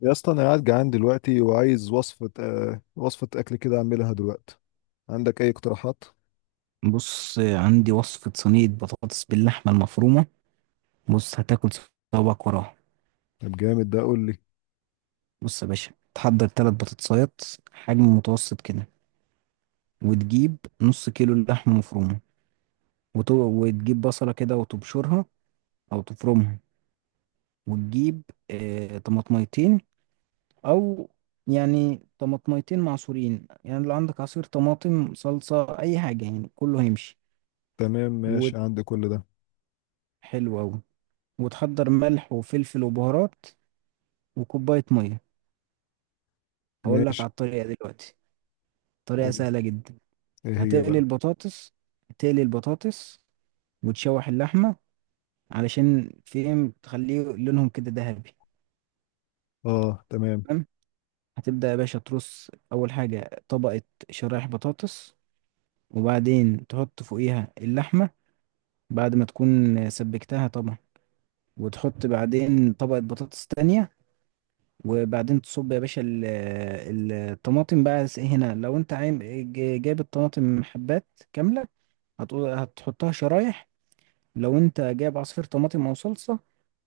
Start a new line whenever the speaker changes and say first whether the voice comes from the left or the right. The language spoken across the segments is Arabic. left: يا اسطى انا قاعد جعان دلوقتي وعايز وصفة وصفة اكل كده اعملها دلوقتي. عندك اي اقتراحات؟
right: بص، عندي وصفة صينية بطاطس باللحمة المفرومة. بص، هتاكل صوابعك وراها.
left: طب جامد، ده قول لي.
right: بص يا باشا، تحضر تلات بطاطسايات حجم متوسط كده، وتجيب نص كيلو لحمة مفرومة، وتجيب بصلة كده وتبشرها أو تفرمها. وتجيب، طماطميتين. أو يعني طماطميتين معصورين، يعني لو عندك عصير طماطم، صلصة، أي حاجة يعني كله هيمشي.
left: تمام ماشي عندي كل ده.
right: وحلو أوي. وتحضر ملح وفلفل وبهارات وكوباية مية. هقول لك
left: ماشي.
right: على الطريقة دلوقتي، طريقة
left: أوه.
right: سهلة جدا.
left: ايه هي
right: هتقلي
left: بقى؟
right: البطاطس هتقلي البطاطس وتشوح اللحمة، علشان فيهم تخليه لونهم كده ذهبي.
left: اه تمام.
right: تمام، هتبدأ يا باشا ترص أول حاجة طبقة شرايح بطاطس، وبعدين تحط فوقيها اللحمة بعد ما تكون سبكتها طبعا، وتحط بعدين طبقة بطاطس تانية، وبعدين تصب يا باشا الطماطم بقى. هنا لو انت عايز جايب الطماطم حبات كاملة، هتقول هتحطها شرايح. لو انت جايب عصير طماطم او صلصة،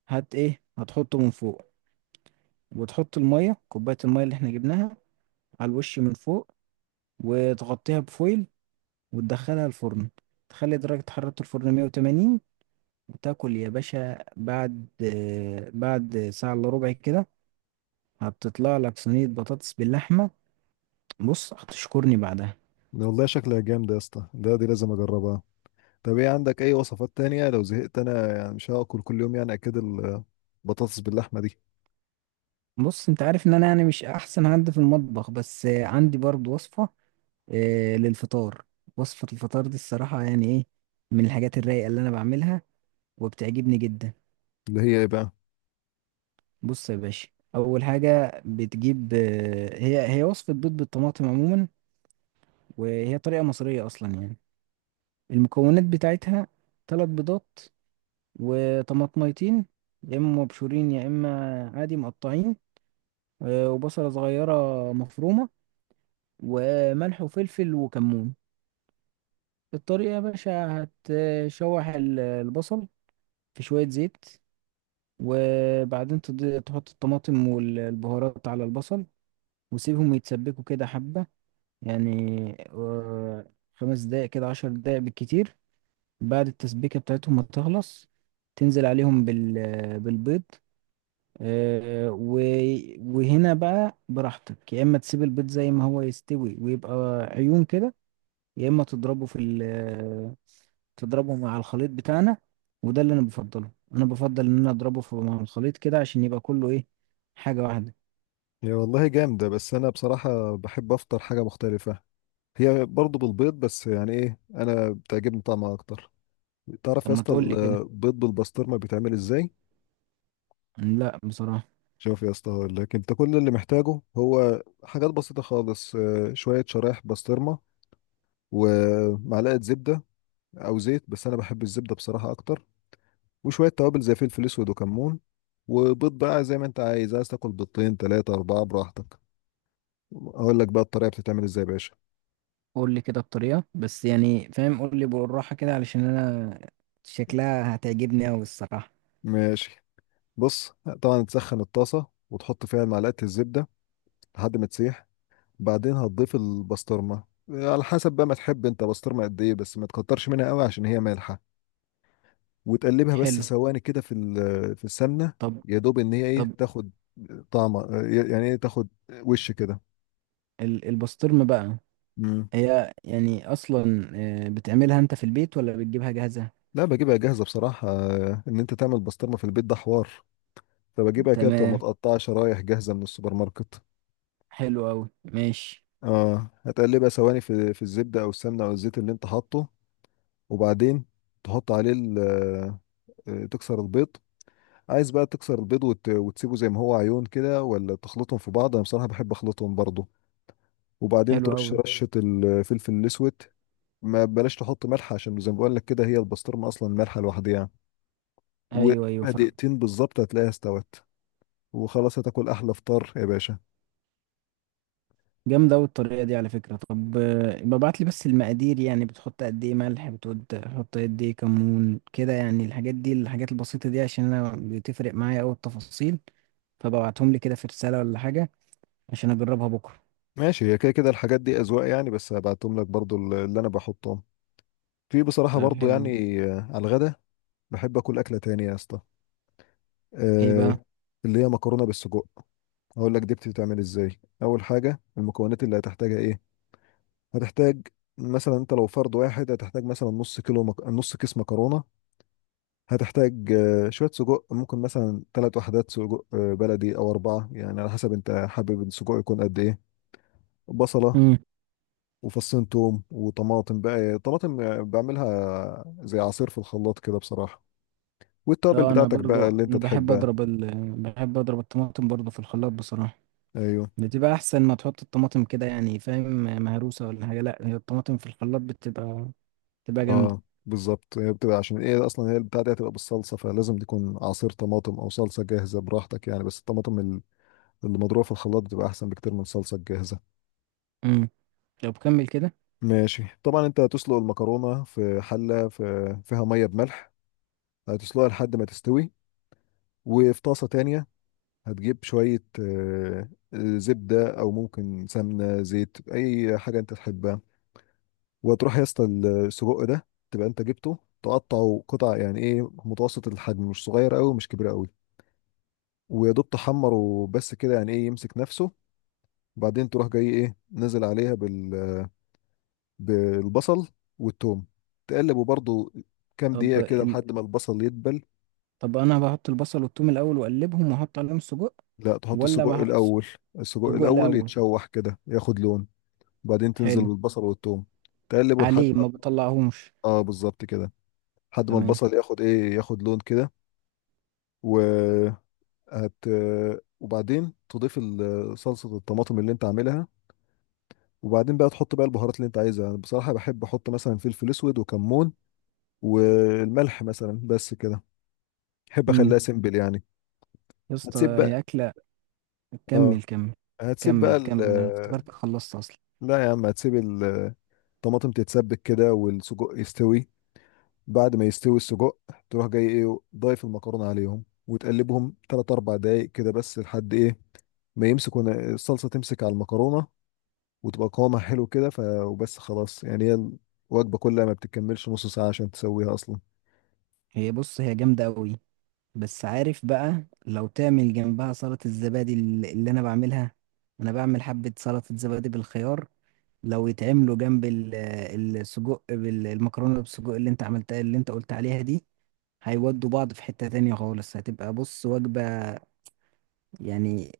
right: هت ايه هتحطه من فوق. وتحط المية، كوباية المية اللي احنا جبناها، على الوش من فوق. وتغطيها بفويل وتدخلها الفرن. تخلي درجة حرارة الفرن 180. وتاكل يا باشا بعد بعد ساعة الا ربع كده. هتطلع لك صينية بطاطس باللحمة. بص، هتشكرني بعدها.
left: ده والله شكلها جامد يا اسطى، ده دي لازم اجربها. طب ايه عندك اي وصفات تانية لو زهقت انا، يعني مش هاكل كل يوم يعني اكيد البطاطس باللحمة دي.
right: بص، انت عارف ان انا يعني مش احسن حد في المطبخ، بس عندي برضو وصفة، للفطار. وصفة الفطار دي الصراحة يعني ايه، من الحاجات الرايقة اللي انا بعملها وبتعجبني جدا.
left: اللي هي ايه بقى؟
right: بص يا باشا، اول حاجة بتجيب، هي وصفة بيض بالطماطم عموما، وهي طريقة مصرية اصلا يعني. المكونات بتاعتها ثلاث بيضات، وطماطميتين يا اما مبشورين يا اما عادي مقطعين، وبصلة صغيرة مفرومة، وملح وفلفل وكمون. الطريقة يا باشا، هتشوح البصل في شوية زيت. وبعدين تحط الطماطم والبهارات على البصل، وسيبهم يتسبكوا كده حبة، يعني، خمس دقايق كده، عشر دقايق بالكتير. بعد التسبيكة بتاعتهم ما تخلص، تنزل عليهم بالبيض، آه، و- وهنا بقى براحتك. يا إما تسيب البيض زي ما هو يستوي ويبقى عيون كده، يا اما تضربه في ال تضربه مع الخليط بتاعنا. وده اللي انا بفضل ان انا اضربه مع الخليط كده عشان يبقى كله ايه، حاجة واحدة.
left: هي والله جامدة بس انا بصراحة بحب افطر حاجة مختلفة. هي برضه بالبيض بس يعني ايه، انا بتعجبني طعمها اكتر. تعرف
right: طب
left: يا
right: ما
left: اسطى
right: تقول لي كده؟
left: البيض بالبسطرمه بيتعمل ازاي؟
right: لا بصراحة.
left: شوف يا اسطى، هقول لك، انت كل اللي محتاجه هو حاجات بسيطه خالص، شويه شرايح بسطرمه، ومعلقه زبده او زيت، بس انا بحب الزبده بصراحه اكتر. وشويه توابل زي فلفل اسود وكمون، وبيض بقى زي ما انت عايز، عايز تاكل بيضتين ثلاثه اربعه براحتك. اقول لك بقى الطريقه بتتعمل ازاي يا باشا.
right: قول لي كده الطريقة، بس يعني فاهم، قول لي بالراحة كده علشان انا شكلها هتعجبني قوي الصراحة.
left: ماشي. بص، طبعا تسخن الطاسه وتحط فيها معلقه الزبده لحد ما تسيح. بعدين هتضيف البسطرمة على حسب بقى ما تحب انت بسطرمة قد ايه، بس ما تكترش منها قوي عشان هي مالحة. وتقلبها بس
right: حلو.
left: ثواني كده في السمنة.
right: طب.
left: يا دوب ان هي ايه
right: طب،
left: تاخد طعم، يعني ايه تاخد وش كده.
right: البسطرمة بقى
left: مم.
right: هي يعني اصلا، بتعملها انت في البيت ولا بتجيبها جاهزة؟
left: لا بجيبها جاهزة بصراحة. ان انت تعمل بسطرمة في البيت ده حوار. فبجيبها كده بتبقى
right: تمام،
left: متقطعة شرايح جاهزة من السوبر ماركت.
right: حلو قوي ماشي.
left: اه هتقلبها ثواني في الزبدة او السمنة او الزيت اللي انت حاطه. وبعدين تحط عليه تكسر البيض. عايز بقى تكسر البيض وتسيبه زي ما هو عيون كده، ولا تخلطهم في بعض؟ انا بصراحه بحب اخلطهم برضو. وبعدين
right: حلو
left: ترش
right: قوي.
left: رشه الفلفل الاسود. ما بلاش تحط ملح عشان زي ما بقول لك كده، هي البسطرمه اصلا مالحه لوحدها. وبقى
right: ايوه ايوه.
left: دقيقتين بالظبط هتلاقيها استوت، وخلاص هتاكل احلى فطار يا باشا.
right: جامدة أوي الطريقة دي على فكرة. طب يبقى ابعت لي بس المقادير، يعني بتحط قد إيه ملح، بتحط قد إيه كمون كده، يعني الحاجات دي، الحاجات البسيطة دي، عشان أنا بتفرق معايا أوي التفاصيل. فببعتهم لي كده في رسالة ولا حاجة، عشان أجربها بكرة.
left: ماشي، هي كده كده الحاجات دي اذواق يعني، بس هبعتهم لك برضو اللي انا بحطهم في، بصراحه
right: طيب
left: برضو
right: حلو.
left: يعني، على الغدا. بحب اكل اكله تانية يا اسطى،
right: إيه بقى؟
left: آه، اللي هي مكرونه بالسجق. هقول لك دي بتتعمل ازاي. اول حاجه المكونات اللي هتحتاجها ايه. هتحتاج مثلا انت لو فرد واحد هتحتاج مثلا نص كيلو نص كيس مكرونه. هتحتاج شويه سجق، ممكن مثلا ثلاث وحدات سجق بلدي او اربعه، يعني على حسب انت حابب السجق يكون قد ايه. بصله،
right: مم.
left: وفصين توم، وطماطم بقى. طماطم بعملها زي عصير في الخلاط كده بصراحه. والتوابل
right: اه، أنا
left: بتاعتك
right: برضو
left: بقى اللي انت
right: أنا بحب
left: تحبها.
right: بحب أضرب الطماطم برضو في الخلاط بصراحة.
left: ايوه
right: بتبقى أحسن ما تحط الطماطم كده، يعني فاهم، مهروسة ولا حاجة. لأ، هي الطماطم في الخلاط بتبقى
left: اه
right: جامدة.
left: بالظبط، هي بتبقى عشان ايه، اصلا هي البتاعه دي هتبقى بالصلصه، فلازم تكون عصير طماطم او صلصه جاهزه براحتك يعني، بس الطماطم اللي مضروبه في الخلاط بتبقى احسن بكتير من الصلصه الجاهزه.
right: مم. طب كمل كده.
left: ماشي، طبعا انت هتسلق المكرونه في حله، فيها ميه بملح. هتسلقها لحد ما تستوي. وفي طاسه تانية هتجيب شويه زبده او ممكن سمنه زيت اي حاجه انت تحبها. وتروح يا اسطى السجق ده تبقى انت جبته تقطعه قطع، يعني ايه متوسط الحجم، مش صغير قوي مش كبير قوي. ويا دوب تحمر وبس كده، يعني ايه يمسك نفسه. وبعدين تروح جاي ايه نزل عليها بالبصل والثوم. تقلبه برضو كام
right: طب
left: دقيقة كده لحد ما البصل يدبل.
right: طب انا بحط البصل والثوم الاول واقلبهم واحط عليهم السجق،
left: لا تحط
right: ولا
left: السجق
right: بح...
left: الأول. السجق
right: سجق
left: الأول
right: الاول.
left: يتشوح كده ياخد لون، وبعدين تنزل
right: حلو،
left: بالبصل والثوم. تقلبه لحد
right: عليه ما
left: ما،
right: بطلعهمش.
left: اه بالظبط كده، لحد ما
right: تمام.
left: البصل ياخد ايه، ياخد لون كده. و هت... وبعدين تضيف صلصة الطماطم اللي انت عاملها. وبعدين بقى تحط بقى البهارات اللي انت عايزها. انا بصراحة بحب احط مثلا فلفل اسود وكمون والملح مثلا، بس كده، بحب
right: امم،
left: اخليها سيمبل يعني.
right: يا اسطى
left: هتسيب
right: هي
left: بقى.
right: اكله.
left: اه
right: كمل كمل.
left: هتسيب
right: كمل
left: بقى ال،
right: كمل، انا افتكرت خلصت اصلا.
left: لا يا عم، هتسيب الطماطم تتسبك كده والسجق يستوي. بعد ما يستوي السجق، تروح جاي ايه ضايف المكرونة عليهم وتقلبهم 3 4 دقايق كده، بس لحد ايه ما يمسكوا الصلصة، تمسك على المكرونة وتبقى قوامها حلو كده. وبس خلاص يعني، هي الوجبة كلها ما بتكملش نص ساعة عشان تسويها أصلا.
right: هي بص هي جامده قوي، بس عارف بقى لو تعمل جنبها سلطه الزبادي اللي انا بعملها. انا بعمل حبه سلطه زبادي بالخيار، لو يتعملوا جنب السجق، بالمكرونه بالسجق اللي انت عملتها اللي انت قلت عليها دي، هيودوا بعض في حتة تانية خالص. هتبقى بص وجبة، يعني،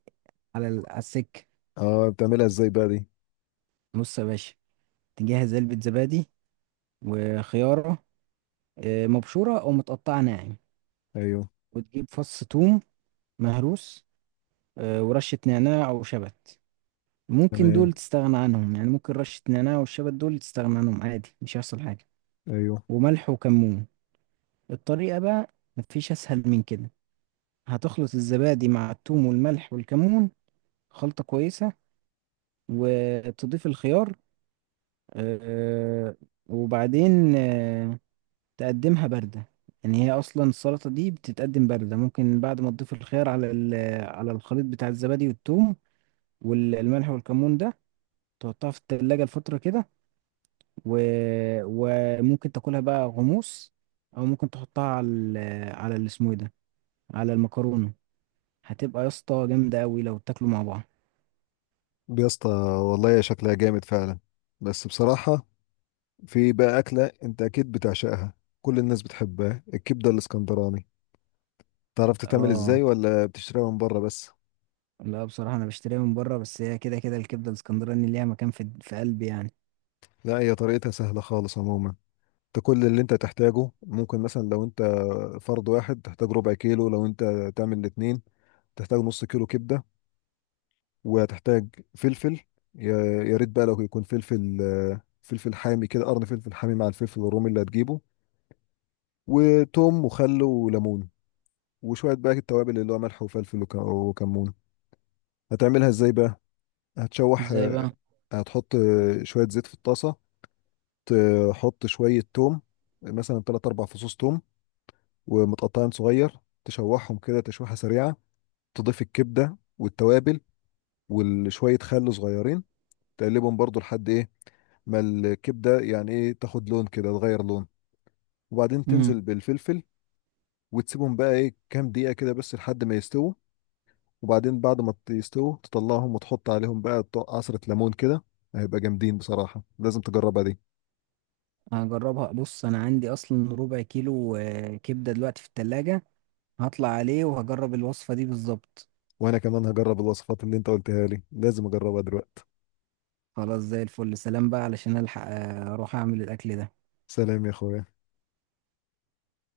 right: على على السكة.
left: اه بتعملها ازاي بقى دي؟
right: بص يا باشا، تجهز علبة زبادي، وخيارة مبشورة أو متقطعة ناعم،
left: ايوه
right: وتجيب فص ثوم مهروس، ورشة نعناع أو شبت. ممكن
left: تمام
right: دول تستغنى عنهم، يعني ممكن رشة نعناع والشبت دول تستغنى عنهم عادي، مش هيحصل حاجة.
left: ايوه.
right: وملح وكمون. الطريقة بقى، مفيش أسهل من كده. هتخلط الزبادي مع الثوم والملح والكمون خلطة كويسة، وتضيف الخيار، آه، وبعدين، تقدمها باردة. يعني هي أصلا السلطة دي بتتقدم باردة. ممكن بعد ما تضيف الخيار على على الخليط بتاع الزبادي والثوم والملح والكمون ده، تحطها في التلاجة لفترة كده، و... وممكن تاكلها بقى غموس، أو ممكن تحطها على على اللي اسمه إيه ده، على المكرونة. هتبقى يا اسطى جامدة أوي لو تاكلوا مع بعض.
left: دي يا اسطى والله شكلها جامد فعلا، بس بصراحة في بقى أكلة أنت أكيد بتعشقها، كل الناس بتحبها، الكبدة الإسكندراني. تعرف تتعمل
right: اه.
left: إزاي ولا بتشتريها من بره بس؟
right: لا بصراحة أنا بشتريها من بره، بس هي كده كده الكبدة الاسكندراني ليها مكان في قلبي يعني.
left: لا هي طريقتها سهلة خالص عموما. أنت كل اللي أنت تحتاجه، ممكن مثلا لو أنت فرد واحد تحتاج ربع كيلو، لو أنت تعمل الاتنين تحتاج نص كيلو كبدة. وهتحتاج فلفل، يا يا ريت بقى لو يكون فلفل، فلفل حامي كده، قرن فلفل حامي مع الفلفل الرومي اللي هتجيبه، وتوم وخل وليمون، وشوية بقى التوابل اللي هو ملح وفلفل وكمون. هتعملها ازاي بقى؟ هتشوح
right: ازاي بقى؟
left: هتحط شوية زيت في الطاسة. تحط شوية توم، مثلا تلات أربع فصوص توم ومتقطعين صغير. تشوحهم كده تشويحة سريعة. تضيف الكبدة والتوابل وشوية خل صغيرين. تقلبهم برضو لحد ايه، ما الكبده يعني ايه تاخد لون كده، تغير لون. وبعدين
right: مم.
left: تنزل بالفلفل، وتسيبهم بقى ايه كام دقيقه كده، بس لحد ما يستووا. وبعدين بعد ما يستووا تطلعهم وتحط عليهم بقى عصره ليمون كده. هيبقى جامدين بصراحه، لازم تجربها دي.
right: هجربها. بص انا عندي اصلا ربع كيلو كبدة دلوقتي في التلاجة، هطلع عليه وهجرب الوصفة دي بالظبط.
left: وانا كمان هجرب الوصفات اللي انت قلتها لي، لازم اجربها دلوقتي.
right: خلاص زي الفل. سلام بقى، علشان الحق اروح اعمل الاكل ده.
left: سلام يا اخويا.